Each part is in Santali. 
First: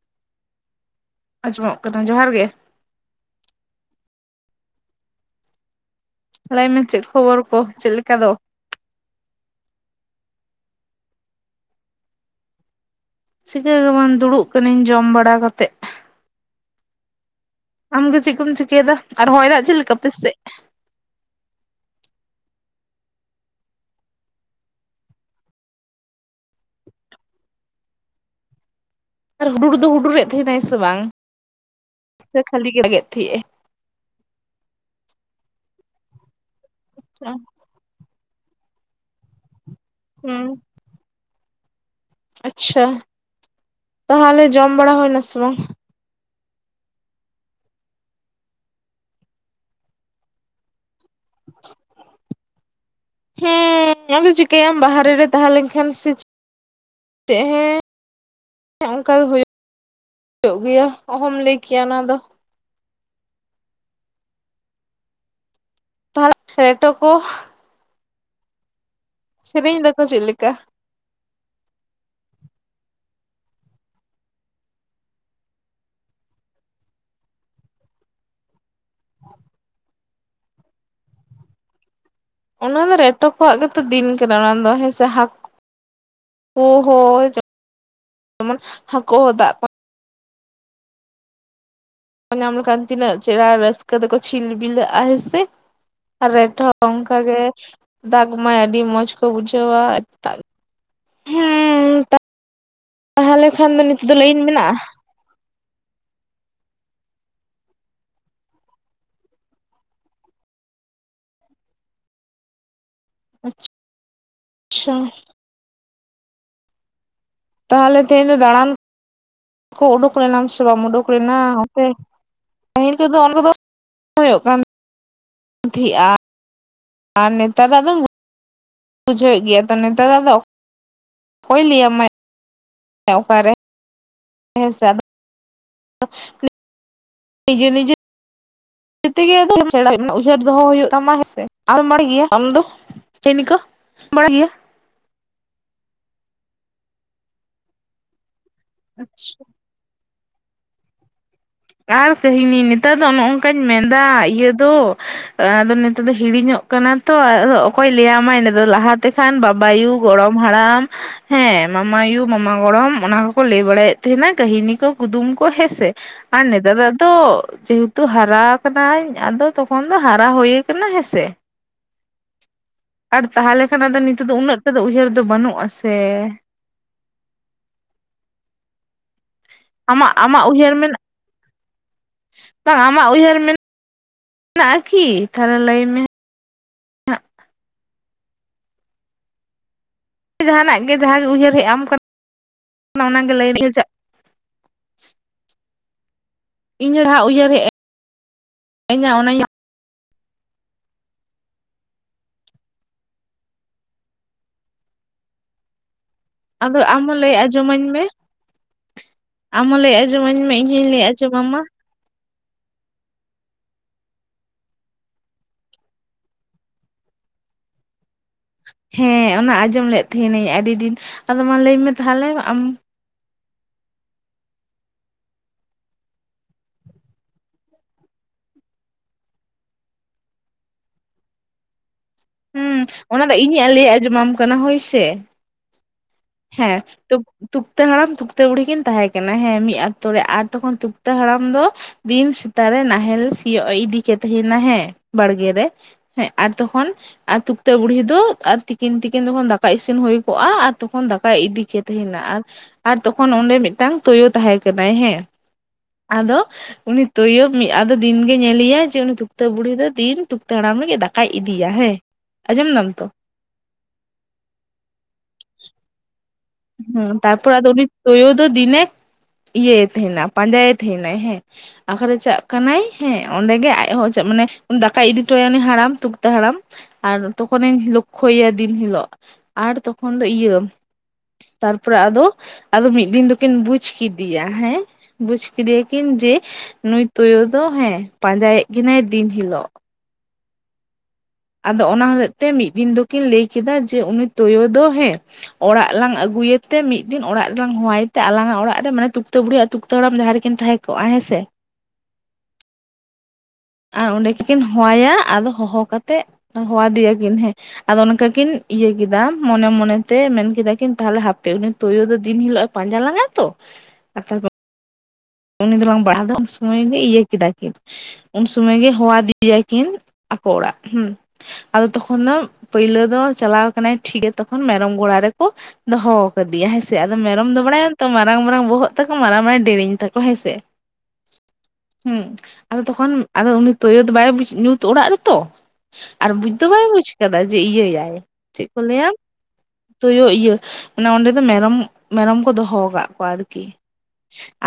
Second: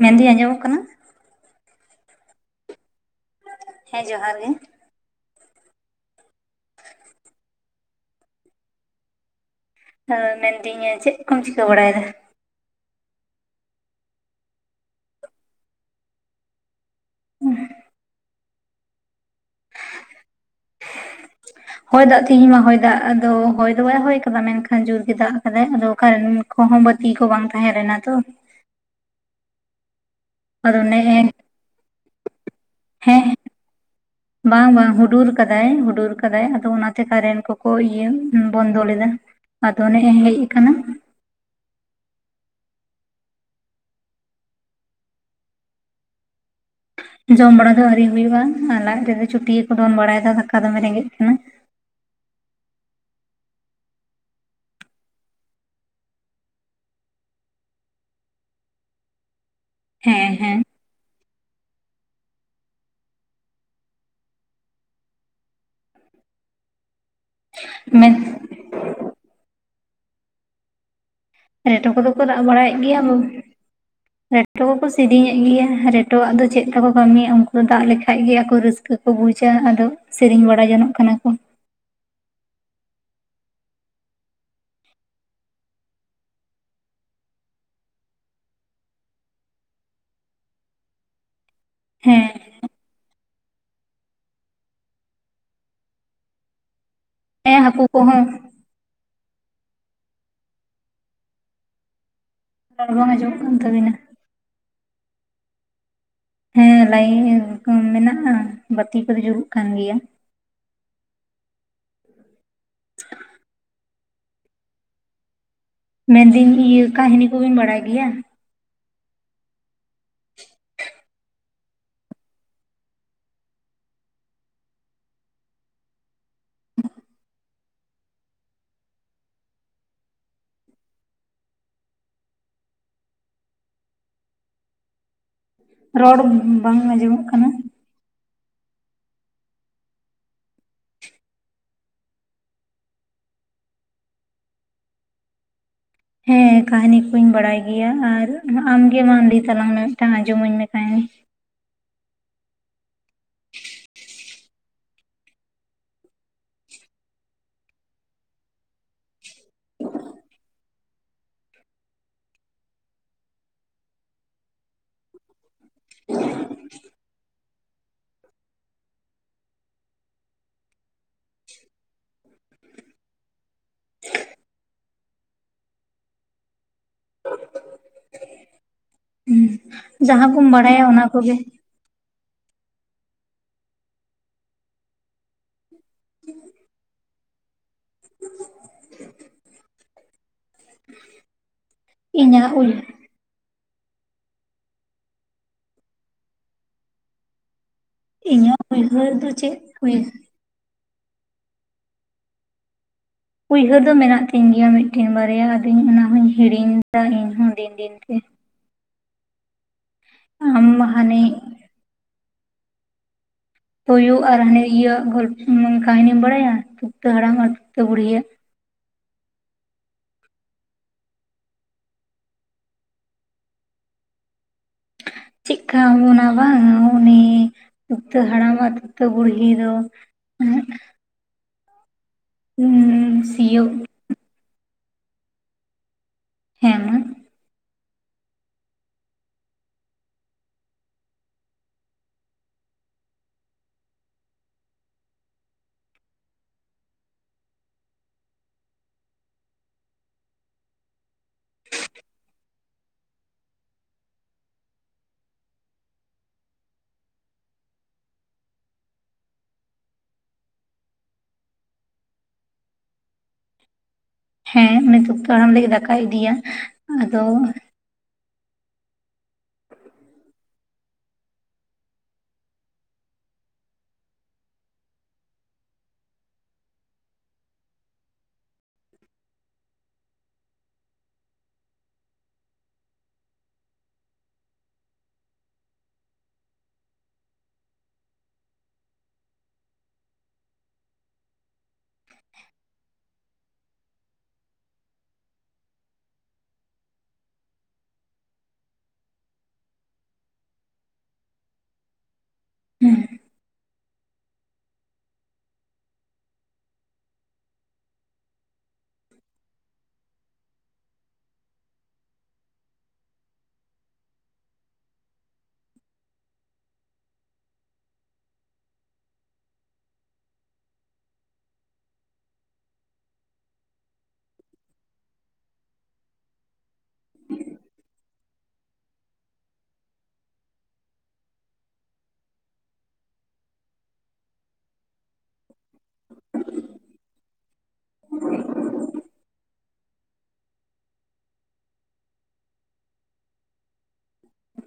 ᱢᱮᱱᱫᱟᱹᱧ ᱟᱸᱡᱚᱢᱚᱜ ᱠᱟᱱᱟ? ᱟᱸᱡᱚᱢᱚᱜ ᱠᱟᱱᱟ ᱡᱚᱦᱟᱨ ᱜᱮ᱾ ᱦᱮᱸ ᱡᱚᱦᱟᱨ ᱜᱮ᱾ ᱞᱟᱹᱭᱢᱮ ᱪᱮᱫ ᱠᱷᱚᱵᱚᱨ ᱠᱚ ᱪᱮᱫ ᱞᱮᱠᱟ ᱫᱚ? ᱦᱮᱸ ᱢᱮᱱᱫᱤᱧ ᱪᱮᱫ ᱠᱚᱢ ᱪᱤᱠᱟᱹ ᱵᱟᱲᱟᱭᱫᱟ? ᱪᱤᱠᱟᱹ ᱜᱮ ᱵᱟᱝ ᱫᱩᱲᱩᱵ ᱠᱟᱹᱱᱟᱹᱧ ᱡᱚᱢ ᱵᱟᱲᱟ ᱠᱟᱛᱮᱫ᱾ [inaudible] ᱟᱢᱜᱮ ᱪᱮᱫ ᱠᱚᱢ ᱪᱤᱠᱟᱹᱭᱮᱫᱟ ᱟᱨ ᱦᱚᱭ ᱫᱟᱜ ᱪᱮᱫ ᱞᱮᱠᱟ ᱟᱯᱮ ᱥᱮᱫ? [inaudible] ᱦᱚᱭ ᱫᱟᱜ ᱛᱮᱦᱤᱧ ᱢᱟ ᱦᱚᱭ ᱫᱟᱜ ᱟᱫᱚ ᱦᱚᱭ ᱫᱚ ᱵᱟᱭ ᱦᱚᱭ ᱠᱟᱫᱟ ᱢᱮᱱᱠᱷᱟᱱ ᱡᱳᱨ ᱜᱮ ᱫᱟᱜ ᱠᱟᱫᱟᱭ᱾ ᱟᱫᱚ ᱠᱷᱟᱱ ᱠᱚᱦᱚᱸ ᱵᱟᱹᱛᱤ ᱠᱚ ᱵᱟᱝ ᱛᱟᱦᱮᱸ ᱞᱮᱱᱟ ᱛᱚ᱾ ᱟᱨ ᱦᱩᱰᱩᱨ ᱫᱚ ᱦᱩᱰᱩᱨᱮᱜ ᱛᱟᱦᱮᱱᱟᱭ ᱥᱮ ᱟᱫᱚ ᱵᱟᱝ ᱱᱮᱜᱼᱮ ᱥᱮ ᱠᱷᱟᱹᱞᱤ ᱫᱟᱜᱮᱜ ᱦᱮᱸ ᱛᱮᱦᱮᱸᱜᱼᱮ? ᱵᱟᱝ ᱵᱟᱝ ᱦᱩᱰᱩᱨ ᱠᱟᱫᱟᱭ ᱦᱩᱰᱩᱨ ᱠᱟᱫᱟᱭ ᱟᱫᱚ ᱚᱱᱟ ᱛᱮ ᱠᱟᱨᱮᱱ ᱠᱚ ᱠᱚ ᱤᱭᱟᱹ ᱵᱚᱱᱫᱚ ᱞᱮᱫᱟ, ᱟᱫᱚ ᱱᱮᱜᱼᱮ ᱦᱮᱡ ᱦᱩᱸ ᱠᱟᱱᱟ᱾ ᱟᱪᱪᱷᱟ ᱛᱟᱦᱚᱞᱮ ᱡᱚᱢ ᱵᱟᱲᱟ ᱦᱩᱭᱱᱟ ᱥᱮ ᱵᱟᱝ? ᱡᱚᱢ ᱵᱟᱲᱟ ᱫᱚ ᱟᱹᱣᱨᱤ ᱦᱩᱭᱩᱜᱼᱟ, ᱟᱨ ᱞᱟᱡ ᱨᱮᱫᱚ ᱪᱩᱴᱭᱟᱹ ᱠᱚ ᱫᱚᱱ ᱵᱟᱲᱟᱭᱫᱟ ᱫᱟᱠᱟ ᱫᱚᱢᱮ ᱨᱮᱸᱜᱮᱡ ᱠᱟᱱᱟ᱾ [inaudible] ᱦᱮᱸ ᱟᱫᱚ ᱪᱤᱠᱟᱭᱟᱢ ᱵᱟᱦᱨᱮ ᱨᱮ ᱛᱟᱦᱮᱸ ᱞᱮᱱ ᱠᱷᱟᱱ ᱥᱮ ᱪᱮᱜ ᱦᱮᱸ ᱚᱝᱠᱟ ᱫᱚ ᱦᱮᱸ ᱦᱩᱭᱩᱜ ᱦᱮᱸ [unintelligible] ᱜᱮᱭᱟ ᱚᱦᱚᱢ ᱞᱟᱹᱭ ᱠᱮᱭᱟ ᱚᱱᱟ ᱫᱚ᱾ ᱛᱟᱦᱚᱞᱮ ᱨᱮᱴᱚ ᱠᱚ ᱢᱮᱱ ᱥᱮᱨᱮᱧ ᱫᱟᱠᱚ ᱪᱮᱫ ᱞᱮᱠᱟ? ᱨᱮᱴᱚ ᱠᱚᱫᱚ ᱠᱚ ᱨᱟᱜ ᱵᱟᱲᱟᱭᱮᱜ ᱜᱮᱭᱟ ᱵᱟᱹᱢ ᱨᱮᱴᱚ ᱠᱚᱠᱚ ᱥᱤᱨᱤᱧᱮᱜ ᱜᱮᱭᱟ ᱨᱮᱴᱚᱣᱟᱜ ᱫᱚ ᱪᱮᱫ ᱛᱟᱠᱚ ᱠᱟᱹᱢᱤ ᱩᱝᱠᱩ ᱫᱚ ᱫᱟᱜ ᱞᱮᱠᱷᱟᱡ ᱜᱮ ᱟᱠᱚ ᱨᱟᱹᱥᱠᱟᱹ ᱠᱚ ᱵᱩᱡᱟ ᱟᱫᱚ ᱥᱮᱨᱮᱧ ᱵᱟᱲᱟ ᱡᱚᱱᱚᱜ ᱠᱟᱱᱟ ᱠᱚ᱾ ᱚᱱᱟ ᱫᱚ ᱨᱮᱴᱚ ᱠᱚᱣᱟᱜ ᱜᱮᱛᱚ ᱫᱤᱱ ᱠᱟᱱᱟ ᱚᱱᱟᱫᱚ ᱦᱮᱸ ᱥᱮ ᱦᱟᱸᱠ ᱠᱩ ᱦᱳ [unintelligible] ᱦᱟᱹᱠᱩ ᱫᱟᱜ ᱦᱮᱸ ᱧᱟᱢ ᱞᱮᱠᱷᱟᱱ ᱛᱤᱱᱟᱹᱜ ᱪᱮᱨᱦᱟ ᱨᱟᱹᱥᱠᱟᱹ ᱫᱚᱠᱚ ᱪᱷᱤᱞ ᱵᱤᱞᱟᱹᱜᱼᱟ ᱦᱮᱸᱥᱮ ᱟᱨ ᱨᱮᱴᱚ ᱚᱝᱠᱟ ᱜᱮ ᱦᱮᱸ ᱦᱟᱹᱠᱩ ᱠᱚᱦᱚᱸ ᱫᱟᱜᱽ ᱢᱟᱭ ᱟᱹᱰᱤ ᱢᱚᱸᱡᱽ ᱠᱚ ᱵᱩᱡᱷᱟᱹᱣᱟ [unintelligible] ᱦᱚᱸ ᱨᱚᱲ ᱵᱟᱝ [unintelligible] ᱟᱸᱡᱚᱢᱚᱜ ᱛᱟᱦᱚᱞᱮ ᱠᱟᱱ ᱠᱷᱟᱱ ᱫᱚ ᱛᱟᱵᱤᱱᱟ ᱱᱤᱛ ᱫᱚ ᱞᱟᱹᱭᱤᱱ ᱢᱮᱱᱟᱜᱼᱟ᱾ ᱦᱮᱸ ᱞᱟᱭᱤᱱ ᱢᱮᱱᱟᱜᱼᱟ, ᱵᱟᱛᱤ ᱠᱚᱫᱚ ᱡᱩᱞᱩᱜ ᱠᱟᱱ ᱜᱮᱭᱟ᱾ [inaudible] ᱟᱪ ᱪᱷᱟ ᱢᱮᱱᱫᱟᱹᱧ ᱤᱭᱟᱹ ᱠᱟᱹᱦᱱᱤ ᱠᱚᱵᱤᱱ ᱵᱟᱲᱟᱭ ᱛᱟᱦᱚᱞᱮ ᱜᱮᱭᱟ ᱛᱮᱦᱮᱧ ᱫᱚ ᱫᱟᱬᱟᱱ ᱠᱚ ᱩᱰᱩᱠ ᱞᱮᱱᱟᱢ ᱥᱮ ᱵᱟᱢ ᱩᱰᱩᱠ ᱞᱮᱱᱟ ᱚᱱᱛᱮ? ᱯᱟᱹᱦᱤᱞ ᱠᱚᱫᱚ [unintelligible] ᱫᱚ ᱦᱩᱭᱩᱜ ᱠᱟᱱ᱾ ᱫᱷᱤᱜᱼᱟ ᱟᱨ ᱱᱮᱛᱟᱨᱟᱜ ᱫᱚ ᱵᱩᱡᱷᱟᱹᱣᱮᱜ ᱜᱮᱭᱟ ᱛᱚ ᱱᱮᱛᱟᱨ ᱫᱚ ᱠᱚᱭ ᱞᱟᱹᱭᱟᱢᱟᱭ ᱚᱠᱟᱨᱮ? ᱦᱮᱸᱥᱮ ᱟᱫᱚ ᱨᱚᱲ ᱵᱟᱝ ᱟᱸᱡᱚᱢᱚᱜ ᱠᱟ ᱱᱤᱡᱮ ᱱᱤᱡᱮ [unintelligible] ᱩᱭᱦᱟᱹᱨ ᱫᱚᱦᱚ ᱦᱩᱭᱩᱜ ᱛᱟᱢᱟ ᱦᱮᱸᱥᱮ [unintelligible] ᱜᱮᱭᱟ ᱟᱢ ᱫᱚ? ᱮᱱᱤᱠᱟᱹ ᱵᱟᱲᱟᱜᱤᱭᱟ᱾ ᱦᱮᱸ ᱠᱟᱦᱱᱤ ᱠᱚᱧ ᱵᱟᱲᱟᱭ ᱜᱮᱭᱟ, ᱟᱨ ᱟᱢᱜᱮ ᱢᱟ ᱞᱟᱹᱭ ᱛᱟᱞᱟᱝ ᱢᱮ? ᱛᱟᱝ ᱟᱸᱡᱚ ᱢᱟᱹᱧ ᱢᱮ ᱛᱟᱦᱮᱭ ᱟᱨ ᱠᱟᱹᱦᱱᱤ ᱱᱮᱛᱟᱨ ᱫᱚ ᱚᱱᱚ ᱚᱱᱠᱟᱹᱧ ᱢᱮᱱᱫᱟ ᱤᱭᱟᱹ ᱫᱚ ᱟᱫᱚ ᱱᱮᱛᱮ ᱫᱚ ᱦᱤᱲᱤᱧᱚᱜ ᱠᱟᱱᱟ ᱛᱚ ᱟᱫᱚ ᱚᱠᱚᱭ ᱞᱟᱹᱭᱟᱢᱟᱭ ᱱᱮᱛᱟ ᱞᱟᱦᱟᱛᱮ ᱠᱷᱟᱱ ᱵᱟᱵᱟᱭᱩ ᱜᱚᱲᱚᱢ ᱦᱟᱲᱟᱢ ᱦᱮᱸ ᱢᱟᱢᱟᱭᱩ ᱢᱟᱢᱟ ᱜᱚᱲᱚᱢ ᱚᱱᱟ ᱠᱚᱠᱚ ᱞᱟᱹᱭ ᱵᱟᱲᱟᱭᱮᱫ ᱛᱟᱦᱮᱱᱟ ᱠᱟᱹᱦᱤᱱᱤ ᱠᱚ ᱜᱩᱫᱩᱢ ᱠᱚ ᱦᱮᱸᱥᱮ ᱟᱨ ᱱᱮᱛᱟᱨ ᱫᱚ ᱟᱫᱚ ᱫᱚ ᱡᱮᱦᱮᱛᱩ ᱦᱟᱨᱟ ᱟᱠᱟᱱᱟᱧ ᱟᱫᱚ ᱛᱚᱠᱷᱚᱱ ᱫᱚ ᱦᱟᱨᱟ ᱦᱩᱭ ᱠᱟᱱᱟ ᱦᱮᱸᱥᱮ ᱟᱨ ᱛᱟᱦᱚᱞᱮ ᱠᱷᱟᱱ ᱟᱫᱚ ᱱᱤᱛᱚᱜ ᱫᱚ ᱩᱱᱟᱹᱜ ᱢᱟ ᱫᱚ ᱩᱭᱦᱟᱹᱨ ᱫᱚ ᱵᱟᱹᱱᱩᱜ-ᱟ ᱥᱮ ᱟᱢᱟᱜ ᱡᱟᱦᱟᱸ ᱟᱢᱟᱜ ᱠᱚᱢ ᱩᱭᱦᱟᱹᱨ ᱵᱟᱲᱟᱭᱟ ᱢᱮᱱᱟᱜ ᱚᱱᱟ ᱠᱚᱜᱮ ᱵᱟᱝ ᱟᱢᱟᱜ ᱩᱭᱦᱟᱹᱨ ᱢᱮᱱᱟᱜ ᱢᱮᱱᱟᱜᱼᱟ ᱠᱤ ᱛᱟᱦᱚᱞᱮ ᱞᱟᱹᱭ ᱢᱮ ᱡᱟᱦᱟᱱᱟᱜ ᱜᱮ ᱡᱟᱦᱟᱸᱜᱮ ᱩᱭᱦᱟᱹᱨ ᱦᱮᱜ ᱟᱢ ᱠᱟᱱᱟ ᱤᱧᱟᱹᱜ ᱩᱞ ᱚᱱᱟ ᱜᱮ ᱞᱟᱹᱭ ᱵᱷᱤᱭᱩ ᱪᱟᱜ ᱤᱧ ᱡᱟᱦᱟᱸ ᱩᱭᱦᱟᱹᱨ ᱦᱮᱜ ᱟᱹᱱ ᱤᱧᱟᱹᱜ ᱩᱭᱦᱟᱹᱨ ᱫᱚ ᱪᱮᱫ ᱦᱩᱭ ᱩᱭᱦᱟᱹᱨ ᱫᱚ ᱢᱮᱱᱟᱜ ᱛᱤᱧ ᱜᱮᱭᱟ ᱢᱤᱫᱴᱮᱱ ᱵᱟᱨᱭᱟ ᱟᱫᱚᱧ ᱚᱱᱟᱦᱚᱧ ᱟᱫᱚ ᱦᱤᱲᱤᱧ ᱫᱟ ᱟᱢ ᱦᱚᱸ ᱞᱟᱹᱭ ᱤᱧᱦᱚᱸ ᱫᱤᱱ ᱟᱸᱡᱚᱢᱟᱹᱧ ᱫᱤᱱ ᱢᱮ ᱛᱮ ᱟᱢ ᱦᱚᱸ ᱞᱟᱹᱭ ᱟᱸᱡᱚᱢᱟᱹᱧ ᱢᱮ ᱤᱧ ᱟᱢ ᱦᱚᱧ ᱞᱟᱹᱭ ᱦᱟᱱᱮ ᱟᱸᱡᱚᱢᱟᱢᱟ ᱛᱳᱭᱳ ᱟᱨ ᱦᱟᱱᱮ ᱤᱭᱟᱹ ᱜᱚᱞᱯ ᱠᱟᱹᱦᱱᱤᱢ ᱵᱟᱲᱟᱭᱟ ᱛᱩᱠᱛᱟᱹ ᱦᱟᱲᱟᱢ ᱟᱨ ᱛᱩᱠᱛᱟᱹ ᱵᱩᱲᱦᱤᱭᱟᱜ ᱦᱮᱸ ᱚᱱᱟ ᱟᱸᱡᱚᱢ ᱞᱮᱫ ᱛᱮᱦᱮᱱᱤᱧ ᱟᱹᱰᱤ ᱰᱤᱱ ᱟᱫᱚ ᱢᱟ ᱞᱟᱹᱭ ᱢᱮ ᱛᱟᱦᱚᱞᱮ ᱟᱢ ᱪᱮᱜ ᱠᱟ ᱟᱱᱟ ᱵᱟᱝ ᱩᱱᱤ ᱛᱩᱠᱛᱟᱹ ᱦᱟᱲᱟᱢ ᱟᱨ ᱛᱩᱠᱛᱟᱹ ᱵᱩᱲᱦᱤ ᱫᱚ ᱦᱩᱸ ᱚᱱᱟ ᱫᱚ ᱥᱤᱭᱳᱜ ᱤᱧᱤᱧ ᱞᱮᱜ ᱟᱸᱡᱚᱢᱟᱢ ᱠᱟᱱᱟ ᱦᱳᱭ ᱥᱮ ᱦᱮᱸ ᱛᱚ ᱛᱩᱠᱛᱟᱹ ᱦᱟᱲᱟᱢ ᱛᱩᱠᱛᱟᱹ ᱵᱩᱲᱦᱤ ᱠᱤᱱ ᱛᱟᱦᱮᱸ ᱠᱟᱱᱟ ᱦᱮᱸ ᱢᱤᱜ ᱟᱛᱳ ᱨᱮ ᱟᱨ ᱛᱚᱠᱷᱚᱱ ᱛᱩᱠᱛᱟᱹ ᱦᱟᱲᱟᱢ ᱫᱚ ᱫᱤᱱ ᱥᱮᱛᱟᱜ ᱨᱮ ᱱᱟᱦᱮᱞ ᱥᱤᱭᱳᱜᱼᱮ ᱤᱫᱤ ᱠᱮᱫ ᱛᱟᱦᱮᱱᱟ ᱦᱮᱸ ᱵᱟᱲᱜᱮ ᱨᱮ ᱦᱮᱸ ᱟᱨ ᱛᱚᱠᱷᱚᱱ ᱟᱨ ᱛᱩᱠᱛᱟᱹ ᱵᱩᱲᱦᱤ ᱫᱚ ᱟᱨ ᱛᱤᱠᱤᱱ ᱛᱤᱠᱤᱱ ᱡᱚᱠᱷᱚᱱ ᱫᱟᱠᱟ ᱤᱥᱤᱱ ᱦᱳᱭ ᱠᱚᱜᱼᱟ ᱟᱨ ᱛᱚᱠᱷᱚᱱ ᱫᱟᱠᱟᱭ ᱤᱫᱤ ᱠᱮᱫ ᱛᱟᱦᱮᱱᱟ ᱟᱨ ᱟᱨ ᱛᱚᱠᱷᱚᱱ ᱚᱸᱰᱮ ᱢᱮᱫᱴᱟᱝ ᱛᱳᱭᱳᱭ ᱛᱟᱦᱮᱸ ᱠᱟᱱᱟᱭ ᱦᱮᱸ ᱟᱫᱚ ᱩᱱᱤ ᱛᱳᱭᱳ ᱢᱤᱜ ᱟᱫᱚ ᱫᱤᱱᱜᱮ ᱧᱮᱞᱮᱭᱟᱭ ᱡᱮ ᱩᱱᱤ ᱛᱩᱠᱛᱟᱹ ᱵᱩᱲᱦᱤ ᱫᱚ ᱫᱤᱱ ᱛᱩᱠᱛᱟᱹ ᱦᱟᱲᱟᱢ ᱞᱟᱹᱜᱤᱡ ᱫᱟᱠ ᱠᱟᱭ ᱤᱫᱤᱭᱟ ᱦᱮᱸ ᱟᱸᱡᱚᱢ ᱫᱟᱢ ᱛᱚ ᱦᱮᱸ ᱩᱱᱤ ᱛᱩᱠᱛᱟᱹ ᱦᱟᱲᱟᱢ ᱞᱟᱹᱜᱤᱫ ᱫᱟᱠᱟᱭ ᱤᱫᱤᱭᱟ ᱦᱩᱸ ᱟᱫᱚ ᱛᱟᱨᱯᱚᱨ ᱟᱫᱚ ᱩᱱᱤ ᱛᱳᱭᱳ ᱫᱚ ᱫᱤᱱᱮ ᱤᱭᱟᱹᱭᱮ ᱛᱟᱦᱮᱱᱟ ᱯᱟᱸᱡᱟᱭᱮ ᱛᱟᱦᱮᱱᱟᱭ ᱦᱮᱸ ᱟᱠᱟᱨᱮ ᱪᱟᱜ ᱠᱟᱱᱟᱭ ᱦᱮᱸ ᱚᱸᱰᱮᱜᱮ ᱟᱡᱦᱚᱸ ᱪᱟᱜ ᱢᱟᱱᱮ ᱫᱟᱠᱟᱭ ᱤᱫᱤᱴᱚᱭᱟ ᱩᱱᱤ ᱦᱟᱲᱟᱢ ᱛᱩᱠᱛᱟᱹ ᱦᱟᱲᱟᱢ ᱟᱨ ᱛᱚᱠᱷᱚᱱᱮᱧ ᱞᱚᱠᱠᱷᱚᱭᱮᱭᱟ ᱫᱤᱱ ᱦᱤᱞᱳᱜ ᱟᱨ ᱛᱚᱠᱷᱚᱱ ᱫᱚ ᱤᱭᱟᱹ ᱛᱟᱨᱯᱚᱨᱮ ᱟᱫᱚ ᱟᱫᱚ ᱢᱤᱫ ᱫᱤᱱ ᱫᱩᱠᱤᱱ ᱵᱩᱡ ᱠᱤᱫᱤᱭᱟ ᱦᱮᱸ, ᱵᱩᱡ ᱠᱤᱫᱤᱭᱟᱠᱤᱱ ᱡᱮ ᱱᱩᱭ ᱛᱳᱭᱳ ᱫᱚ ᱦᱮᱸ ᱯᱟᱸᱡᱟᱭᱮᱜ ᱠᱤᱱᱟᱭ ᱫᱤᱱ ᱦᱤᱞᱳᱜ ᱟᱫᱚ ᱚᱱᱟ ᱦᱚᱞᱮᱜ ᱛᱮ ᱢᱤᱜ ᱫᱤᱱ ᱫᱚᱠᱤᱱ ᱞᱮᱭ ᱠᱮᱫᱟ ᱡᱮ ᱩᱱᱤ ᱛᱳᱭᱳ ᱫᱚ ᱦᱮᱸ ᱚᱲᱟᱜ ᱞᱟᱝ ᱟᱹᱜᱩᱭᱮ ᱛᱮ ᱢᱤᱫ ᱫᱤᱱ ᱚᱲᱟᱜ ᱨᱮᱞᱟᱝ ᱦᱚᱦᱟᱭ ᱛᱮ ᱟᱞᱟᱝ-ᱟᱜ ᱚᱲᱟᱜ ᱨᱮ ᱢᱟᱱᱮ ᱛᱩᱠᱛᱟᱹ ᱵᱩᱲᱦᱤ ᱟᱨ ᱛᱩᱠᱛᱟᱹ ᱦᱟᱲᱟᱢ ᱡᱟᱦᱟᱸ ᱨᱤᱠᱤᱱ ᱛᱟᱦᱮᱸ ᱠᱚᱜᱼᱟ ᱦᱮᱸᱥᱮ ᱦᱮᱸ ᱟᱨ ᱚᱸᱰᱮ ᱠᱤᱠᱤᱱ ᱦᱚᱣᱟᱭᱟ ᱟᱫᱚ ᱦᱚᱦᱚ ᱠᱟᱛᱮᱜ ᱦᱚᱣᱟᱫᱤᱭᱟᱠᱤᱱ ᱦᱮᱸ ᱟᱫᱚ ᱚᱱᱠᱟ ᱠᱤᱱ ᱤᱭᱟᱹ ᱠᱮᱫᱟ ᱢᱚᱱᱮ ᱢᱚᱱᱮᱛᱮ ᱢᱮᱱᱠᱟ ᱠᱤᱱ ᱛᱟᱦᱚᱞᱮ ᱦᱟᱯᱮ ᱩᱱᱤ ᱛᱳᱭᱳ ᱫᱚ ᱫᱤᱱ ᱦᱤᱞᱳᱜ ᱮ ᱯᱟᱸᱡᱟ ᱞᱟᱝ-ᱟᱭ ᱛᱚ ᱟᱨ ᱛᱟᱨᱯᱳᱨ ᱩᱱᱤ ᱫᱚᱞᱟᱝ ᱵᱟᱲᱟᱣᱫᱚ ᱩᱱ ᱥᱚᱢᱚᱭ ᱜᱮ ᱤᱭᱟᱹ ᱠᱮᱫᱟ ᱠᱤᱱ ᱩᱱ ᱥᱩᱢᱚᱭ ᱜᱮ ᱦᱚᱣᱟ ᱫᱤᱭᱟ ᱠᱤᱱ ᱟᱠᱚ ᱚᱲᱟᱜ ᱦᱩᱸ ᱟᱫᱚ ᱛᱚᱠᱷᱚᱱ ᱫᱚ ᱯᱟᱹᱭᱞᱟᱹ ᱫᱚ ᱪᱟᱞᱟᱣ ᱠᱟᱱᱟᱭ ᱴᱷᱤᱠᱜᱮᱭᱟ ᱛᱚᱠᱷᱚᱱ ᱢᱮᱨᱚᱢ ᱜᱚᱲᱟ ᱨᱮᱠᱚ ᱫᱚᱦᱚᱣ ᱠᱟᱫᱤᱭᱟ ᱦᱮᱸᱥᱮ ᱟᱫᱚ ᱢᱮᱨᱚᱢ ᱫᱚ ᱵᱟᱲᱟᱭᱟᱢ ᱛᱚ ᱢᱟᱨᱟᱝ ᱢᱟᱨᱟᱝ ᱵᱚᱦᱚᱜ ᱛᱟᱠᱚ ᱢᱟᱨᱟᱝ ᱢᱟᱨᱟᱝ ᱰᱮᱨᱮᱧ ᱛᱟᱠᱚ ᱦᱮᱸ ᱥᱮ ᱦᱩᱸ ᱟᱫᱚ ᱛᱚᱠᱷᱚᱱ ᱟᱫᱚ ᱩᱱᱤ ᱛᱳᱭᱳ ᱫᱚ ᱵᱟᱭ ᱵᱩᱪ ᱧᱩᱛ ᱚᱲᱟᱜ ᱨᱮᱛᱚ ᱟᱨ ᱵᱩᱡᱽ ᱫᱚ ᱵᱟᱭ ᱵᱩᱡᱽ ᱠᱟᱫᱟᱭ ᱡᱮ ᱤᱭᱟᱹᱭᱟᱭ ᱪᱮᱫ ᱠᱚ ᱞᱟᱹᱭᱟ ᱛᱳᱭᱳ ᱤᱭᱟᱹ ᱢᱟᱱᱮ ᱚᱸᱰᱮ ᱫᱚ ᱢᱮᱨᱚᱢ, ᱢᱮᱨᱚᱢ ᱠᱚ ᱫᱚᱦᱚ ᱠᱟᱜ ᱠᱚᱣᱟ ᱟᱨᱠᱤ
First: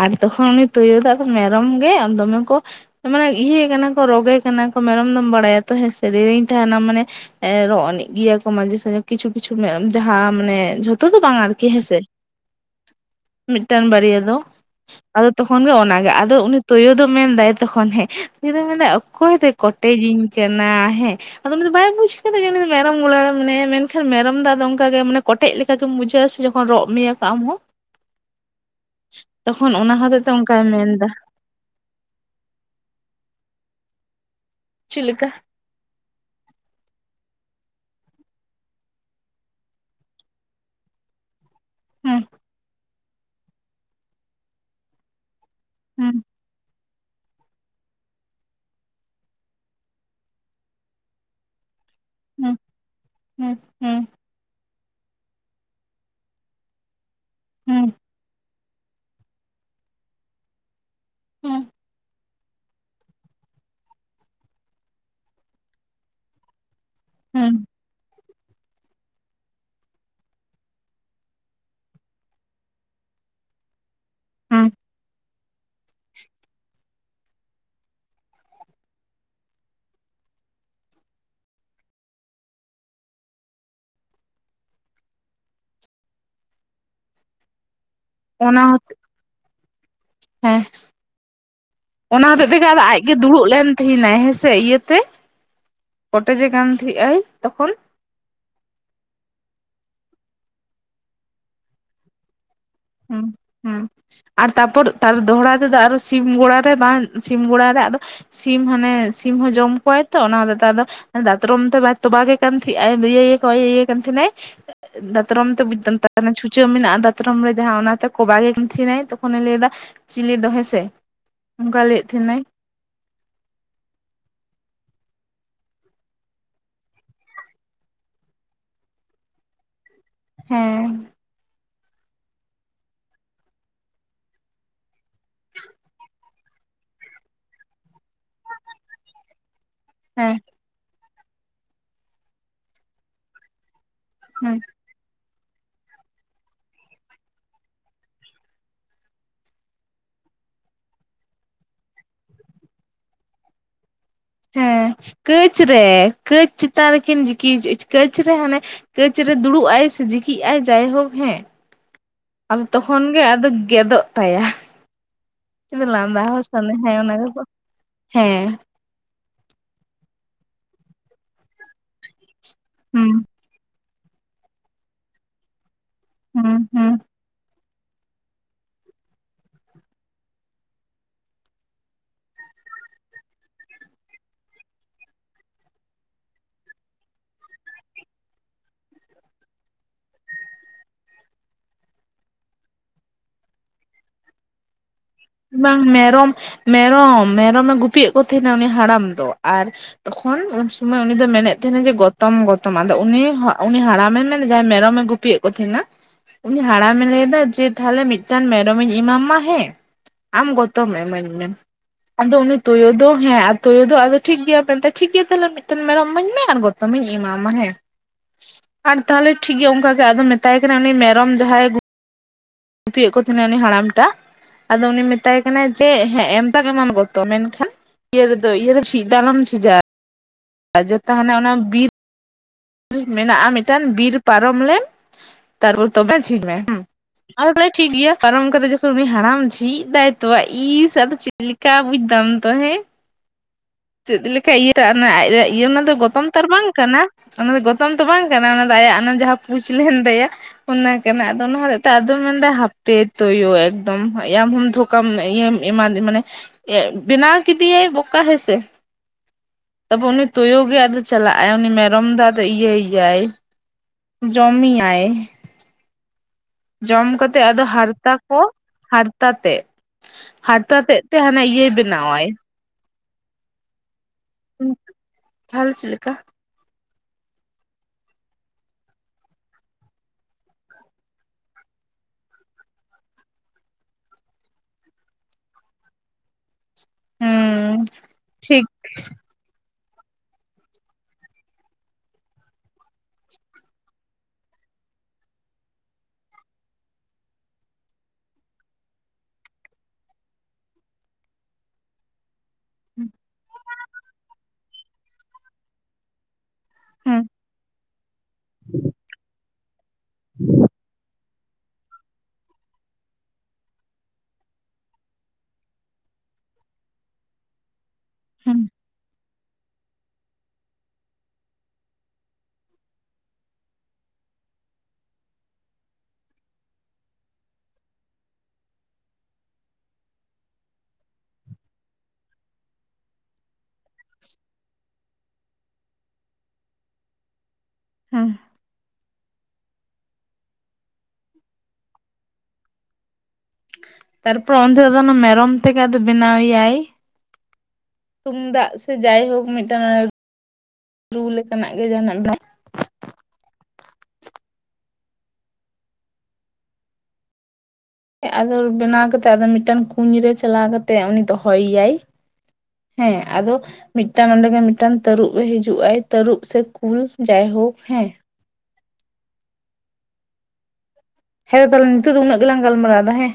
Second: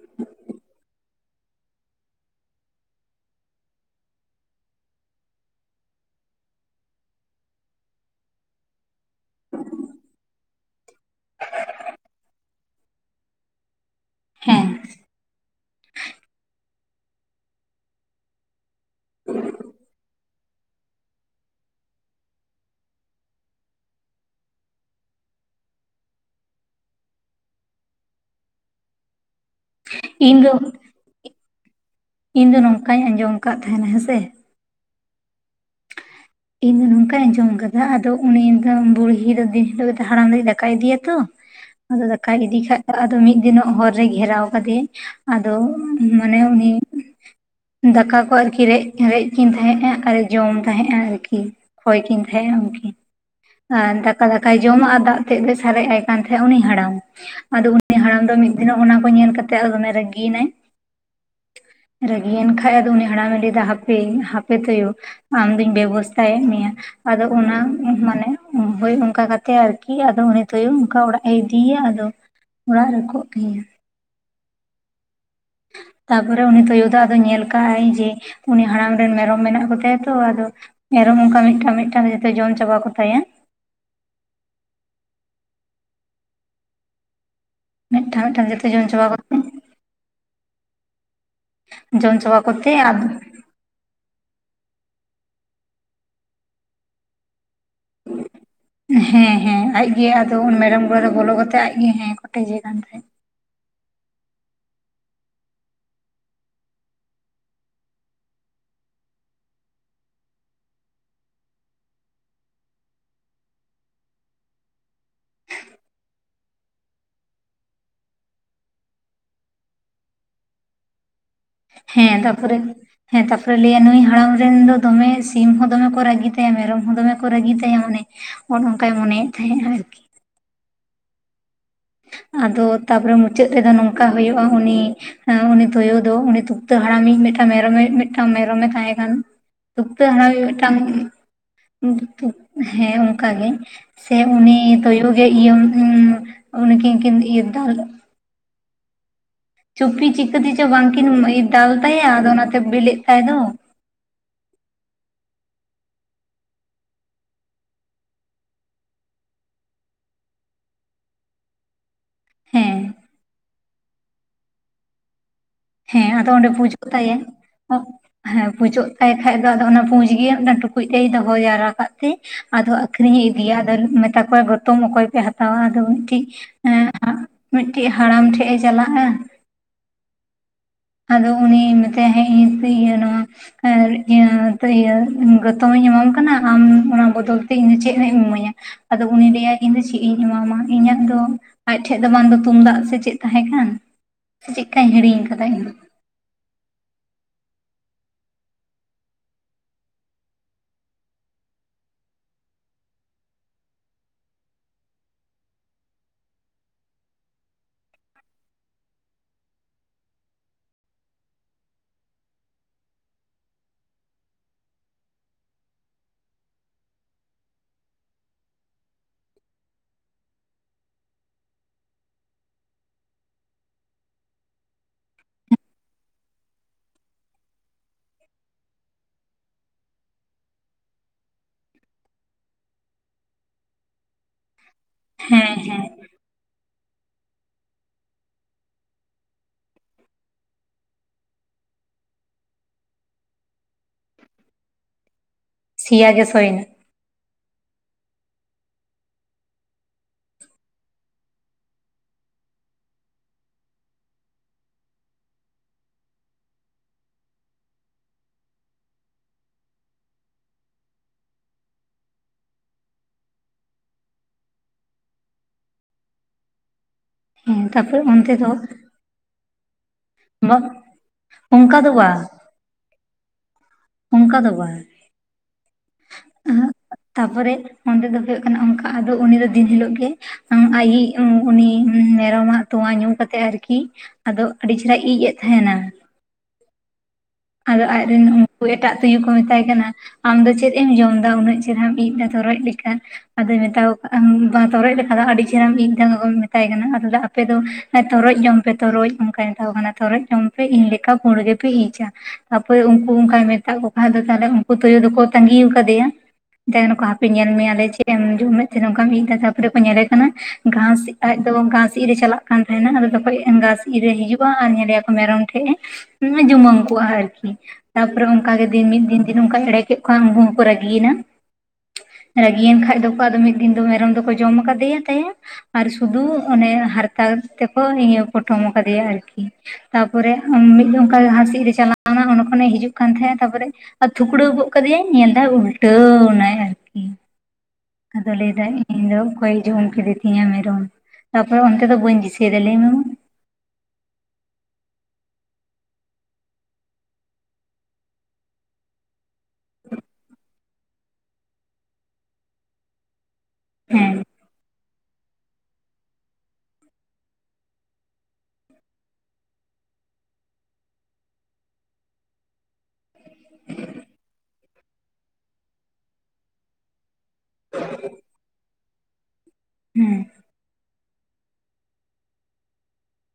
ᱟᱨ ᱛᱚᱠᱷᱚᱱ ᱩᱱᱤ ᱛᱳᱭᱳ ᱫᱚ ᱟᱫᱚ ᱢᱮᱨᱚᱢ ᱜᱮ ᱟᱢ ᱫᱚᱢᱮ ᱠᱚ ᱢᱟᱱᱮ ᱤᱭᱟᱹᱭᱮ ᱠᱟᱱᱟ ᱠᱚ ᱨᱳᱜᱮ ᱠᱟᱱᱟ ᱠᱚ ᱢᱮᱨᱚᱢ ᱫᱚᱢ ᱵᱟᱲᱟᱭᱟ ᱛᱚ ᱦᱮᱸᱥᱮ ᱫᱮᱨᱮᱧ ᱛᱟᱦᱮᱱᱟ ᱢᱟᱱᱮ ᱦᱮᱸ ᱨᱚᱜ ᱟᱹᱱᱤᱡ ᱜᱮᱭᱟ ᱠᱚ ᱢᱟᱡᱷᱮ ᱥᱟᱡᱷᱮ ᱠᱤᱪᱷᱩ ᱠᱤᱪᱷᱩ ᱡᱟᱦᱟᱸ ᱢᱟᱱᱮ ᱮᱸ ᱡᱷᱚᱛᱚ ᱫᱚ ᱵᱟᱝ ᱟᱨᱠᱤ ᱦᱮᱸ ᱥᱮ [inaudible] ᱢᱤᱫᱴᱟᱹᱝ ᱵᱟᱨᱭᱟ ᱫᱚ ᱦᱮᱸ ᱟᱫᱚ ᱛᱚᱠᱷᱚᱱ ᱜᱮ ᱚᱱᱟᱜᱮ ᱟᱫᱚ ᱩᱱᱤ ᱛᱳᱭᱳ ᱫᱚ ᱢᱮᱱᱫᱟᱭ ᱛᱚᱠᱷᱚᱱ ᱦᱮᱸ ᱩᱱᱤ ᱫᱚ ᱢᱮᱱᱫᱟᱭ ᱚᱠᱚᱭ ᱫᱚᱭᱼᱼ ᱠᱚᱴᱮᱡ ᱤᱧ ᱠᱟᱱᱟ ᱦᱮᱸ ᱟᱫᱚ ᱩᱱᱤ ᱫᱚ ᱵᱟᱭ ᱵᱩᱡᱽ ᱠᱟᱫᱟ ᱡᱮ ᱩᱱᱤ ᱢᱮᱨᱚᱢ ᱜᱚᱲᱟᱨᱮ ᱢᱮᱱᱟᱭᱟ ᱢᱮᱱᱠᱷᱟᱱ ᱢᱮᱨᱚᱢ ᱫᱚ ᱟᱫᱚ ᱚᱱᱠᱟᱜᱮ ᱢᱟᱱᱮ ᱠᱚᱴᱮᱡ ᱞᱮ ᱞᱮᱠᱟ ᱜᱮᱢ [unintelligible] ᱵᱩᱡᱷᱟᱹᱣᱟ ᱥᱮ ᱡᱚᱠᱷᱚᱱ ᱨᱚᱜ ᱢᱮᱭᱟ ᱠᱚ ᱟᱢ ᱦᱚᱸ [inaudible] ᱛᱚᱠᱷᱚᱱ ᱚᱱᱟ ᱦᱚᱛᱮᱛᱮ ᱤᱧ ᱫᱚ ᱚᱱᱠᱟᱭ ᱢᱮᱱᱫᱟ ᱤᱧ ᱫᱚ ᱱᱚᱝᱠᱟᱧ ᱟᱸᱡᱚᱢ ᱠᱟᱜ ᱛᱟᱸᱦᱮᱱᱟ ᱦᱮᱸᱥᱮ ᱪᱮᱜ ᱞᱮᱠᱟ ᱤᱧ ᱫᱚ ᱱᱚᱝᱠᱹᱟᱧ ᱟᱸᱡᱚᱢ ᱠᱟᱫᱟ ᱟᱫᱚ ᱩᱱᱤ ᱫᱚ ᱵᱩᱲᱦᱤ ᱫᱚ ᱫᱤᱱ ᱦᱤᱞᱳᱜ ᱜᱮᱛᱚ ᱦᱟᱲᱟᱢ ᱞᱟᱹᱜᱤᱫ ᱫᱟᱠᱟᱭ ᱤᱫᱤᱭᱟ ᱛᱚ ᱟᱫᱚ ᱦᱩᱸ ᱫᱟᱠᱟᱭ ᱤᱫᱤ ᱠᱷᱟᱡ ᱫᱚ ᱟᱫᱚ ᱢᱤᱫ ᱫᱤᱱᱚᱜ ᱦᱚᱨ ᱨᱮᱭ ᱜᱷᱮᱨᱟᱣ ᱠᱟᱫᱮᱭᱟᱭ ᱟᱫᱚ ᱩᱸ ᱦᱩᱸ ᱢᱟᱱᱮ ᱩᱱᱤ ᱩᱸ [inaudible] ᱫᱟᱠᱟ ᱠᱚ ᱟᱨᱠᱤ ᱨᱮᱡ, ᱨᱮᱡ ᱠᱤᱱ ᱛᱟᱦᱮᱸᱜᱼᱮ ᱟᱨ ᱡᱚᱢ ᱛᱟᱦᱮᱸᱜᱼᱟᱭ ᱟᱨᱠᱤ ᱠᱳᱭ ᱠᱤᱱ ᱛᱟᱦᱮᱸ ᱦᱩᱸ ᱟᱨᱠᱤ, ᱦᱩᱸ ᱟᱨ ᱦᱩᱸ ᱚᱱᱠᱟᱼᱼ ᱫᱟᱠᱟ ᱫᱟᱠᱟᱭ ᱡᱚᱢᱟ ᱟᱨ ᱫᱟᱜ ᱛᱮᱫ ᱞᱮ ᱥᱟᱨᱮᱡ ᱟᱭ ᱠᱟᱱᱛᱮ ᱩᱱᱤ ᱦᱟᱲᱟᱢ᱾ ᱟᱫᱚ ᱦᱩᱸ ᱩᱱᱤ ᱦᱟᱲᱟᱢ ᱫᱚ ᱢᱤᱫᱼᱼ ᱫᱤᱱᱚᱜ ᱚᱱᱟ ᱠᱚ ᱧᱮᱞ ᱠᱟᱛᱮᱫ ᱟᱨ ᱫᱚᱢᱮᱭ ᱨᱟᱹᱜᱤᱭᱮᱱᱟᱭ ᱦᱮᱸ ᱨᱟᱹᱜᱤᱭᱮᱱ ᱠᱷᱟᱡ ᱟᱫᱚ ᱩᱱᱤ ᱦᱟᱲᱟᱢᱮ ᱞᱟᱹᱭᱮᱫᱟ ᱦᱟᱯᱮ ᱦᱟᱯᱮ ᱛᱚ ᱟᱢ ᱫᱩᱧ ᱵᱮᱵᱚᱥᱛᱷᱟᱭᱮᱫ ᱢᱮᱭᱟ ᱟᱫᱚ ᱦᱩᱸ ᱚᱱᱟ ᱢᱟᱱᱮ ᱦᱳᱭ ᱚᱱᱠᱟ ᱠᱟᱛᱮᱜ ᱟᱨᱠᱤ ᱟᱫᱚ ᱩᱱᱤ ᱛᱳᱭᱳ ᱚᱱᱠᱟ ᱚᱲᱟᱜ ᱮ ᱤᱫᱤᱭᱮᱭᱟ ᱟᱫᱚ ᱚᱲᱟᱜ ᱨᱮᱠᱚᱜ ᱠᱮᱭᱟ᱾ ᱦᱮᱸ ᱛᱟᱯᱚᱨᱮ ᱩᱱᱤ ᱛᱩᱭᱩ ᱫᱚ ᱟᱫᱚᱭ ᱧᱮᱞᱼᱼ ᱠᱟᱜ ᱟᱭ ᱡᱮ ᱩᱱᱤ ᱦᱟᱲᱟᱢ ᱨᱮᱱ ᱢᱮᱨᱚᱢ ᱢᱮᱱᱟᱜ ᱠᱚᱛᱟᱭᱟ ᱛᱚ ᱟᱫᱚ ᱢᱮᱨᱚᱢ ᱚᱱᱠᱟ ᱢᱤᱫᱴᱟᱹᱝ ᱢᱤᱫᱴᱟᱹᱝ ᱡᱟᱛᱮ ᱡᱚᱢ ᱪᱟᱵᱟ ᱠᱚᱛᱟᱭᱟ ᱢᱤᱫᱴᱟᱝ ᱢᱤᱫᱴᱟᱝ ᱚᱱᱟ ᱡᱚᱛᱚ ᱡᱚᱢ ᱦᱚᱛ ᱪᱟᱵᱟ ᱦᱮᱸ ᱡᱚᱢ ᱚᱱᱟ ᱪᱟᱵᱟ ᱦᱚᱛᱮᱡ ᱛᱮᱜᱮ ᱠᱚᱛᱮ ᱟᱫᱚ ᱟᱡ ᱜᱮ ᱫᱩᱲᱩᱵ ᱞᱮᱱ ᱛᱟᱸᱦᱮᱱᱟᱭ ᱦᱮᱸᱥᱮ ᱤᱭᱟᱹᱛᱮ ᱠᱚᱴᱮᱡᱮ ᱠᱟᱱ ᱛᱟᱦᱮᱸᱜ ᱟᱭ ᱛᱚᱠᱷᱚᱱ ᱦᱩᱸ ᱦᱮᱸ ᱦᱮᱸ ᱟᱡᱜᱮ ᱟᱫᱚ ᱢᱮᱨᱚᱢ ᱜᱚᱲᱟ ᱨᱮ ᱵᱚᱞᱚ ᱠᱟᱛᱮᱜ ᱟᱡᱜᱮ ᱦᱮᱸ ᱠᱚᱴᱮᱡᱮ ᱠᱟᱱ ᱛᱟᱸᱦᱮᱜ ᱦᱩᱸ ᱦᱩᱸ [inaudible] ᱟᱨ ᱛᱟᱨᱯᱚᱨ ᱫᱚᱦᱲᱟ ᱛᱮᱫᱚ ᱟᱨᱚ ᱥᱤᱢ ᱜᱚᱲᱟ ᱨᱮ ᱵᱟᱝ, ᱥᱤᱢ ᱜᱚᱲᱟ ᱨᱮ ᱟᱫᱚ ᱥᱤᱢ ᱦᱟᱱᱮ ᱥᱤᱢ ᱦᱚᱸ ᱡᱚᱢ ᱠᱚᱣᱟᱭ ᱛᱚ ᱚᱱᱟᱫᱚᱮᱛᱟᱨᱫᱚ [unintelligible] ᱫᱟᱛᱨᱚᱢ ᱛᱮ ᱵᱟᱭ ᱛᱚᱵᱟᱜᱮ ᱠᱟᱱ ᱛᱟᱦᱮᱜᱼᱟᱭ ᱫᱤᱭᱮᱭᱮ ᱠᱚᱭᱮᱭᱮ ᱠᱟᱱ ᱛᱷᱮᱱᱟᱭ᱾ ᱫᱟᱛᱨᱚᱢ ᱛᱮ [unintelligible] ᱪᱷᱩᱪᱟᱹ ᱢᱮᱱᱟᱜᱼᱟ ᱫᱟᱛᱨᱚᱢ ᱨᱮ ᱡᱟᱸᱦᱟᱸ ᱚᱱᱟᱛᱮ ᱠᱚᱵᱟᱜᱮ ᱠᱟᱱ ᱛᱟᱸᱦᱮᱱᱟᱭ ᱛᱚᱠᱷᱚᱱᱮ ᱞᱟᱹᱭ ᱮᱫᱟ ᱪᱤᱞᱤ ᱫᱚ ᱦᱮᱸᱥᱮ ᱚᱱᱠᱟ ᱞᱟᱹᱭᱮᱫ ᱦᱮᱸ ᱛᱟᱦᱮᱱᱟᱭ ᱛᱟᱨᱯᱚᱨᱮ ᱦᱮᱸ ᱛᱟᱨᱯᱚᱨᱮ ᱞᱟᱹᱭᱟ ᱱᱩᱭ ᱦᱟᱲᱟᱢ ᱨᱮᱱ ᱫᱚᱢᱮ ᱥᱤᱢ ᱦᱚᱸ ᱫᱚᱢᱮ ᱠᱚ ᱨᱟᱹᱜᱤ ᱛᱟᱭᱟ ᱢᱮᱨᱚᱢ ᱦᱚᱸ ᱫᱚᱢᱮ ᱠᱚ ᱨᱟᱹᱜᱤ ᱛᱟᱭᱟ ᱢᱟᱱᱮ ᱚᱱ ᱱᱚᱝᱠᱟᱭ ᱢᱚᱱᱮᱭᱮᱫ ᱛᱟᱦᱮᱸᱱᱟ ᱦᱮᱸ ᱟᱫᱚ ᱛᱟᱨᱯᱚᱨᱮ ᱢᱩᱪᱟᱹᱫ ᱨᱮᱫᱚ ᱱᱚᱝᱠᱟ ᱦᱩᱭᱩᱜᱼᱟ ᱩᱱᱤ ᱦᱮᱸ ᱩᱱᱤ ᱛᱩᱭᱩ ᱫᱚ ᱩᱱᱤ ᱛᱩᱠᱛᱮ ᱦᱟᱲᱟᱢᱤᱡ ᱢᱤᱫᱴᱟᱹᱝ ᱢᱮᱨᱚᱢᱮ ᱢᱤᱫᱴᱟᱝ ᱢᱮᱨᱚᱢᱮ ᱛᱟᱦᱮᱸ ᱠᱟᱱᱼᱼ ᱛᱩᱯᱛᱟᱹ ᱦᱮᱸ ᱚᱱᱟᱜᱮ ᱢᱤᱜᱴᱟᱝ ᱩᱸ ᱩᱸ ᱦᱮᱸ ᱚᱝᱠᱟ ᱜᱮ᱾ ᱥᱮ ᱩᱱᱤ ᱦᱮᱸ ᱛᱩᱭᱩ ᱜᱮ [unintelligible] ᱤᱭᱟᱹ ᱩᱱᱠᱤᱱ ᱠᱤᱱ ᱤᱭᱟᱹ ᱫᱟᱞ [unintelligible] ᱪᱩᱯᱤ ᱪᱤᱠᱟᱹᱛᱮ ᱪᱚ ᱵᱟᱝ ᱠᱤᱱ ᱫᱟᱞ ᱛᱟᱭᱟ ᱟᱫᱚ ᱚᱱᱟᱛᱮ ᱵᱤᱞᱮᱫ ᱛᱟᱭ ᱫᱚ ᱦᱮᱸ ᱠᱟᱹᱪ ᱨᱮ ᱠᱟᱹᱪ ᱪᱮᱛᱟᱱ ᱨᱮᱠᱤᱱᱤᱠᱤ ᱡᱤᱠᱤᱼᱼᱠᱟᱹᱪ ᱨᱮ ᱦᱟᱱᱮ ᱠᱟᱹᱪ ᱨᱮ ᱫᱩᱲᱩᱵᱼ ᱟᱭ ᱥᱮ ᱡᱤᱠᱤᱜ ᱟᱭ ᱡᱟᱭᱦᱳᱠ ᱦᱮᱸ ᱟᱫᱚ ᱦᱮᱸ ᱛᱚᱠᱷᱚᱱ ᱜᱮ ᱟᱫᱚ ᱜᱮᱫᱚᱜ ᱛᱟᱭᱟ ᱪᱮᱫ ᱦᱮᱸ ᱞᱟᱸᱫᱟ ᱟᱫᱚ ᱦᱚᱸ ᱚᱸᱰᱮ ᱯᱩᱡᱩᱜ ᱥᱟᱱᱟᱭᱟ ᱚᱱᱟ ᱛᱟᱭᱟ ᱠᱚᱫᱚ ᱦᱮᱸ ᱯᱩᱡᱩᱜ ᱛᱟᱭ ᱠᱷᱟᱡ ᱫᱚ ᱟᱫᱚ ᱚᱱᱟ ᱯᱩᱸᱡ ᱜᱮ ᱴᱩᱠᱩᱡ ᱛᱮᱭ ᱫᱚᱦᱚ ᱡᱟᱣᱨᱟ ᱠᱟᱜ ᱛᱮ ᱟᱫᱚ ᱦᱩᱸ ᱟᱹᱠᱷᱨᱤᱧ ᱮ ᱤᱫᱼᱼ ᱤᱭᱟ ᱟᱫᱚ ᱢᱮᱛᱟ ᱠᱚᱣᱟ ᱜᱚᱛᱚᱢ ᱚᱠᱚᱭ ᱯᱮ ᱦᱟᱛᱟᱣᱟ ᱟᱫᱚ ᱢᱤᱫᱴᱤᱡ ᱦᱩᱸ ᱮᱻ ᱦᱩᱸ ᱢᱤᱫᱴᱤᱡ ᱦᱟᱲᱟᱢ ᱴᱷᱮᱱ ᱮ ᱪᱟᱞᱟᱜᱼᱟ ᱟᱫᱚ ᱩᱱᱤ ᱢᱮᱛᱟᱭᱟᱭ ᱦᱮᱸ [unintelligible] ᱱᱚᱣᱟ ᱟᱨ ᱤᱭᱟᱹ ᱛᱟᱹᱭᱟ ᱜᱚᱛᱚᱢᱤᱧ ᱮᱢᱟᱢ ᱠᱟᱱᱟ ᱟᱢ ᱚᱱᱟ ᱵᱚᱫᱚᱞ ᱛᱮ ᱤᱧ ᱪᱮᱫ ᱮᱢ ᱤᱢᱟᱹᱧᱟ ᱟᱫᱚ ᱩᱱᱤ ᱞᱟᱹᱭᱟᱭ ᱤᱧ ᱫᱚ ᱪᱮᱫ ᱤᱧ ᱮᱢᱟᱢᱟ ᱤᱧᱟᱹᱜ ᱫᱚ ᱟᱡ ᱴᱷᱮᱡ ᱫᱚ ᱵᱟᱝᱫᱚ ᱛᱩᱢᱫᱟᱜ ᱥᱮ ᱪᱮᱫ ᱛᱟᱦᱮᱸ ᱠᱟᱱ ᱥᱮ ᱪᱮᱫ ᱠᱟᱹᱧ ᱦᱤᱲᱤᱧ ᱟᱠᱟᱜ ᱵᱟᱝ ᱢᱮᱨᱚᱢ ᱢᱮᱨᱚᱢ ᱢᱮᱨᱚᱢᱮ ᱜᱩᱯᱤᱭᱮᱫ ᱠᱚ ᱛᱟᱦᱮᱱᱟ ᱩᱱᱤ ᱦᱟᱲᱟᱢ ᱫᱚ ᱟᱨ ᱛᱚᱠᱷᱚᱱ ᱩᱱ ᱥᱚᱢᱚᱭ ᱩᱱᱤ ᱫᱚᱭ ᱢᱮᱱᱮᱫ ᱛᱟᱦᱮᱱᱟ ᱡᱮ ᱜᱚᱛᱚᱢ ᱜᱚᱛᱚᱢ ᱟᱫᱚ ᱩᱱᱤ ᱩᱱᱤ ᱦᱟᱲᱟᱢᱮ ᱢᱮᱱᱟ ᱮᱫᱟᱭ ᱢᱮᱨᱚᱢᱮ ᱜᱩᱯᱼᱼ ᱜᱩᱯᱤᱭᱮᱫ ᱠᱚ ᱛᱟᱦᱮᱱᱟ ᱩᱱᱤ ᱦᱟᱲᱟᱢᱮ ᱞᱟᱹᱭ ᱮᱟ ᱡᱮ ᱛᱟᱦᱚᱞᱮ ᱢᱤᱫᱴᱟᱹᱝ ᱢᱮᱨᱚᱢᱤᱧ ᱮᱢᱟᱢᱟ ᱦᱮᱸ ᱟᱢ ᱜᱚᱛᱚᱢ ᱤᱢᱟᱹᱧ ᱢᱮ ᱟᱫᱚ ᱩᱱᱤ ᱛᱩᱭᱩ ᱫᱚ ᱦᱮᱸ ᱛᱩᱭᱩ ᱫᱚ ᱟᱫᱚ ᱴᱷᱤᱠ ᱜᱮᱭᱟ ᱢᱮᱱᱛᱮ ᱴᱷᱤᱠ ᱜᱮᱭᱟ ᱛᱟᱦᱚᱞᱮ ᱢᱤᱫᱴᱮᱱ ᱢᱮᱨᱚᱢ ᱮᱢᱟᱹᱧ ᱢᱮ ᱟᱨ ᱜᱚᱼᱼ ᱛᱚᱢ ᱤᱧ ᱮᱢᱟᱢᱟ ᱦᱮᱸ [inaudible] ᱟᱨ ᱛᱟᱦᱚᱞᱮ ᱴᱷᱤᱠ ᱜᱮ ᱚᱱᱠᱟ ᱜᱮ ᱟᱫᱚ ᱢᱮᱛᱟᱭ ᱠᱟᱱᱟᱭ ᱩᱱᱤ ᱢᱮᱨᱚᱢ ᱡᱟᱦᱟᱸᱭ ᱜᱩᱯᱤᱭᱮᱫ ᱠᱚ ᱛᱟᱦᱮᱱᱟ ᱩᱱᱤ ᱦᱟᱲᱟᱢ ᱴᱟᱜ ᱟᱫᱚ ᱩᱱᱤ ᱢᱮᱛᱟᱭ ᱠᱟᱱᱟ ᱡᱮ ᱦᱮᱸ [unintelligible] ᱜᱚᱛᱚᱢ ᱢᱮᱱᱠᱷᱟᱱ ᱤᱭᱟᱹ ᱨᱮᱫᱚ ᱤᱭᱟᱹ ᱡᱷᱤᱡ ᱫᱚ ᱟᱞᱚᱢ ᱡᱷᱤᱡᱟ ᱟᱨ ᱡᱚᱛᱚ ᱦᱟᱱᱮ ᱚᱱᱟ ᱵᱤᱨ ᱢᱮᱱᱟᱜᱼᱟ ᱢᱤᱫᱴᱟᱹᱝ ᱵᱤᱨ ᱯᱟᱨᱚᱢ ᱞᱮᱢ ᱦᱮᱸ ᱦᱮᱸ ᱛᱟᱨᱯᱚᱨ ᱛᱚᱵᱮ ᱡᱷᱤᱡ ᱢᱮ ᱦᱮᱸ ᱟᱫᱚ ᱛᱟᱦᱞᱮ ᱴᱷᱤᱠ ᱜᱮᱭᱟ ᱯᱟᱨᱚᱢ ᱠᱟᱛᱮ ᱡᱚᱠᱷᱚᱱ ᱩᱱᱤ ᱦᱟᱲᱟᱢ ᱡᱷᱤᱡ ᱮᱫᱟᱭ ᱛᱚ ᱤᱥᱻ ᱟᱫᱚ ᱞᱮᱠᱟ ᱵᱩᱡᱽ ᱮᱫᱟᱢ ᱛᱚ ᱦᱮᱸ [inaudible] ᱪᱮᱫ ᱞᱮᱠᱟ ᱤᱭᱟᱹ ᱚᱱᱟ ᱤᱭᱟᱹ ᱤᱭᱟᱹ ᱚᱱᱟ ᱫᱚ ᱥᱮᱭᱟ ᱜᱮ ᱜᱚᱛᱚᱢ ᱛᱚ ᱥᱚᱭᱮᱱᱟ ᱵᱟᱝ ᱠᱟᱱᱟ ᱚᱱᱟ ᱫᱚ ᱜᱚᱛᱚᱢ ᱛᱚ ᱵᱟᱝ ᱠᱟᱱᱟ ᱚᱱᱟ ᱫᱚ ᱟᱭᱟᱜ ᱡᱟᱦᱟᱸ ᱯᱩᱡᱽ ᱞᱮᱱ ᱛᱟᱭᱟ ᱚᱱᱟ ᱠᱟᱱᱟ ᱟᱫᱚ ᱚᱱᱟ [unintelligible] ᱛᱮ ᱟᱫᱚ ᱢᱮᱱ ᱮᱫᱟ ᱦᱟᱯᱮ ᱛᱩᱭᱩ ᱮᱠᱫᱚᱢ ᱟᱢ ᱦᱚᱢ ᱫᱷᱚᱠᱟᱢ ᱤᱭᱟᱹᱢ ᱮᱢᱟ ᱮ ᱢᱟᱱᱮ ᱵᱮᱱᱟᱣ ᱠᱮᱫᱮᱭᱟᱭ ᱵᱚᱠᱟ ᱦᱮᱸᱥᱮ ᱛᱟᱯᱚᱨ ᱩᱱᱤ ᱛᱩᱭᱩ ᱜᱮ ᱟᱫᱚ ᱪᱟᱞᱟᱜᱼᱟᱭ ᱩᱱᱤ ᱢᱮᱨᱚᱢ ᱫᱚ ᱟᱫᱚ ᱤᱭᱟᱹᱭᱟᱭ ᱡᱚᱢᱮᱭᱟᱭ ᱡᱚᱢ ᱠᱟᱛᱮᱜ ᱟᱫᱚ ᱦᱮᱸ ᱛᱟᱯᱚᱨᱮ ᱦᱟᱨᱛᱟ ᱚᱱᱛᱮ ᱠᱚ ᱫᱚ ᱦᱟᱨᱼᱼ ᱛᱟ ᱛᱮᱫ ᱦᱟᱨᱛᱟ ᱛᱮᱫ ᱛᱮ ᱦᱟᱱᱟ ᱤᱭᱟᱹᱭ ᱚᱱᱠᱟ ᱫᱚ ᱵᱟᱝ ᱵᱮᱱᱟᱣᱟᱭ ᱚᱱᱠᱟ ᱫᱚ ᱵᱟᱝ ᱛᱟᱦᱚᱞᱮ ᱪᱮᱫ ᱞᱮᱠᱟ ᱩᱸᱦᱩᱜ ᱛᱟᱯᱚᱨᱮ ᱚᱸᱰᱮ ᱫᱚ ᱦᱩᱭᱩᱜ ᱠᱟᱱᱟ ᱚᱱᱠᱟ ᱟᱫᱚ ᱩᱱᱤ ᱫᱚ ᱫᱤᱱ ᱦᱤᱞᱚᱜ ᱜᱮ ᱟᱭᱤᱡ ᱩᱱᱤ ᱢᱮᱨᱚᱢᱟᱜ ᱛᱚᱣᱟ ᱧᱩ ᱠᱟᱛᱮᱜ ᱟᱨᱠᱤ ᱟᱫᱚ ᱟᱹᱰᱤ ᱪᱮᱨᱦᱟᱭ ᱤᱡ ᱮᱫ ᱛᱟᱦᱮᱱᱟ ᱟᱫᱚ ᱦᱩᱸ ᱟᱡ ᱨᱮᱱ ᱴᱷᱤᱠ [unintelligible] ᱮᱴᱟᱜ ᱛᱩᱭᱩ ᱠᱚ ᱢᱮᱛᱟᱭ ᱠᱟᱱᱟ ᱟᱢ ᱫᱚ ᱪᱮᱫ ᱮᱢ ᱡᱚᱢᱮᱫᱟ ᱩᱱᱟᱹᱜ ᱪᱮᱨᱦᱨᱟᱢ ᱤᱡ ᱮᱫᱟ ᱛᱚᱨᱚᱡ ᱞᱮᱠᱟ ᱟᱫᱚᱭ ᱢᱮᱛᱟ ᱠᱚ [unintelligible] ᱵᱟᱝ ᱛᱚᱨᱚᱡ ᱞᱮᱠᱟ ᱫᱚ ᱟᱹᱰᱤ ᱪᱮᱦᱨᱟᱢ ᱤᱡ ᱮᱫᱟ ᱢᱮᱛᱟᱭ ᱠᱟᱱᱟ [unintelligible] ᱟᱯᱮ ᱫᱚ ᱛᱚᱨᱚᱡ ᱡᱚᱢ ᱯᱮ ᱛᱚᱨᱚᱡ ᱚᱱᱠᱟᱭ ᱢᱮᱛᱟ ᱠᱚ ᱠᱟᱱᱟ ᱛᱚᱨᱚᱡ ᱡᱚᱢ ᱯᱮ ᱤᱧ ᱞᱮᱠᱟ ᱯᱩᱸᱲ ᱜᱮᱯᱮ ᱤᱡᱟ ᱛᱟᱯᱚᱨᱮ ᱩᱱᱠᱩ ᱚᱱᱠᱟᱭ ᱢᱮᱛᱟᱜ ᱠᱚᱜ ᱠᱷᱟᱱ ᱫᱚ ᱛᱟᱦᱞᱮ ᱩᱱᱠᱩ ᱛᱩᱭᱩ ᱫᱚᱠᱚ ᱛᱟᱺᱜᱤ ᱣᱟᱠᱟᱫᱮᱭᱟ ᱢᱮᱛᱟᱭ ᱠᱟᱱᱟ ᱠᱚ ᱦᱩᱸ ᱦᱟᱯᱮ ᱧᱮᱞ ᱢᱮᱭᱟ ᱞᱮ ᱪᱮᱫ ᱮᱢ ᱡᱚᱢᱮᱫ ᱛᱟᱦᱮᱸᱱᱟ ᱱᱚᱝᱠᱟ ᱤᱡ ᱮᱫᱟ ᱛᱟᱨᱯᱚᱨᱮ ᱠᱚ ᱧᱮᱞᱮ ᱠᱟᱱᱟ ᱜᱷᱟᱥ ᱟᱡ ᱫᱚ ᱜᱷᱟᱥ ᱤᱨᱮ ᱪᱟᱞᱟᱜ ᱠᱟᱱ ᱛᱟᱦᱮᱱᱟ ᱟᱫᱚ ᱛᱚᱠᱷᱚᱡ ᱜᱷᱟᱥ ᱤᱨᱮ ᱦᱤᱡᱩᱜᱼᱟ ᱟᱨ ᱧᱮᱞᱮ ᱭᱟᱠᱚ ᱢᱮᱨᱚᱢ ᱴᱷᱮᱡ ᱮ [unintelligible] ᱡᱩᱸᱢᱟᱝᱠᱚᱜᱼᱟ ᱟᱨᱠᱤ ᱛᱟᱯᱚᱨᱮ ᱚᱱᱠᱟ ᱦᱩᱸ ᱜᱮ ᱫᱤᱱ ᱢᱤᱫ ᱫᱤᱱ [unintelligible] ᱱᱚᱝᱠᱟ ᱮᱲᱮ ᱠᱮᱫ ᱠᱷᱟᱱ ᱩᱱᱠᱩ ᱦᱚᱸᱠᱚ ᱨᱟᱹᱜᱤᱭᱮᱱᱟ ᱨᱟᱹᱜᱤᱭᱮᱱ ᱠᱷᱟᱡ ᱫᱚ ᱠᱚ ᱟᱫᱚ ᱢᱤᱫ ᱫᱤᱱ ᱫᱚ ᱢᱮᱨᱚᱢ ᱫᱚᱠᱚ ᱡᱚᱢ ᱟᱠᱟᱫᱮᱭᱟ ᱛᱟᱭᱟ ᱟᱨ ᱥᱩᱫᱩ ᱚᱱᱮ ᱦᱟᱨᱛᱟ ᱛᱮᱠᱚ ᱤᱸᱭᱳ ᱯᱚᱴᱚᱢ ᱟᱠᱟᱫᱮᱭᱟ ᱟᱨᱠᱤ᱾ ᱛᱟᱨᱯᱚᱨᱮ ᱢᱤᱫ ᱚᱱᱠᱟ ᱜᱷᱟᱸᱥ ᱤᱨᱮ ᱪᱟᱞᱟᱣᱱᱟ ᱚᱱᱟ ᱠᱷᱚᱱᱮ ᱦᱤᱡᱩᱜ ᱠᱟᱱ ᱛᱟᱦᱮᱸᱜ ᱛᱟᱨᱯᱚᱨᱮ ᱟᱨ ᱛᱷᱩᱠᱲᱟᱹᱣ ᱜᱚᱜ ᱠᱟᱫᱮᱭᱟᱭ ᱧᱮᱞ ᱫᱟᱭ ᱩᱞᱴᱟᱹᱣ ᱱᱟᱭ ᱟᱨᱠᱤ᱾ ᱦᱩᱸ ᱟᱫᱚ ᱞᱟᱹᱭ ᱫᱟᱭ ᱤᱧ ᱫᱚ ᱚᱠᱚᱭ ᱡᱚᱢ ᱠᱮᱫᱮ ᱛᱤᱧᱟ ᱢᱮᱨᱚᱢ ᱛᱟᱯᱚᱨᱮ ᱚᱱᱛᱮ ᱫᱚ ᱵᱟᱹᱧ ᱫᱤᱥᱟᱹᱭ ᱫᱟ ᱞᱟᱹᱭ ᱢᱮ, ᱛᱟᱨᱯᱚᱨ ᱚᱱᱛᱮ ᱫᱚ ᱚᱱᱟ ᱢᱮᱨᱚᱢ ᱛᱮᱜᱮ ᱟᱫᱚ ᱵᱮᱱᱟᱣ ᱮᱭᱟᱭ ᱛᱩᱢᱫᱟᱜ ᱥᱮ ᱡᱟᱭᱦᱳᱠ ᱢᱤᱫᱴᱟᱱ [unintelligible] ᱨᱩ ᱞᱮᱠᱟᱱᱟᱜ ᱜᱮ ᱡᱟᱦᱟᱸᱱᱟᱜ [unintelligible] ᱦᱩᱸ ᱟᱫᱚ ᱵᱮᱱᱟᱣ ᱠᱟᱛᱮᱜ ᱟᱫᱚ ᱢᱤᱫ ᱴᱟᱝ ᱠᱩᱧ ᱨᱮ ᱪᱟᱞᱟᱣ ᱠᱟᱛᱮᱜ ᱩᱱᱤ ᱫᱚᱦᱚᱭᱟᱭ ᱦᱮᱸ ᱟᱫᱚ ᱢᱤᱫᱴᱟᱝ ᱚᱸᱰᱮ ᱜᱮ ᱢᱤᱫᱴᱟᱝ ᱛᱟᱹᱨᱩᱵ ᱮ ᱦᱤᱡᱩᱜ ᱟᱭ ᱛᱟᱹᱨᱩᱵ ᱥᱮ ᱠᱩᱞ ᱡᱟᱭᱦᱳᱠ ᱦᱮᱸ ᱦᱩᱸ ᱦᱮᱸ ᱛᱟᱦᱚᱞᱮ ᱱᱤᱛᱚᱜ ᱫᱚ ᱩᱱᱟᱹᱜ ᱜᱮ ᱞᱟᱝ ᱜᱟᱞᱢᱟᱨᱟᱣ ᱫᱟ ᱦᱮᱸ᱾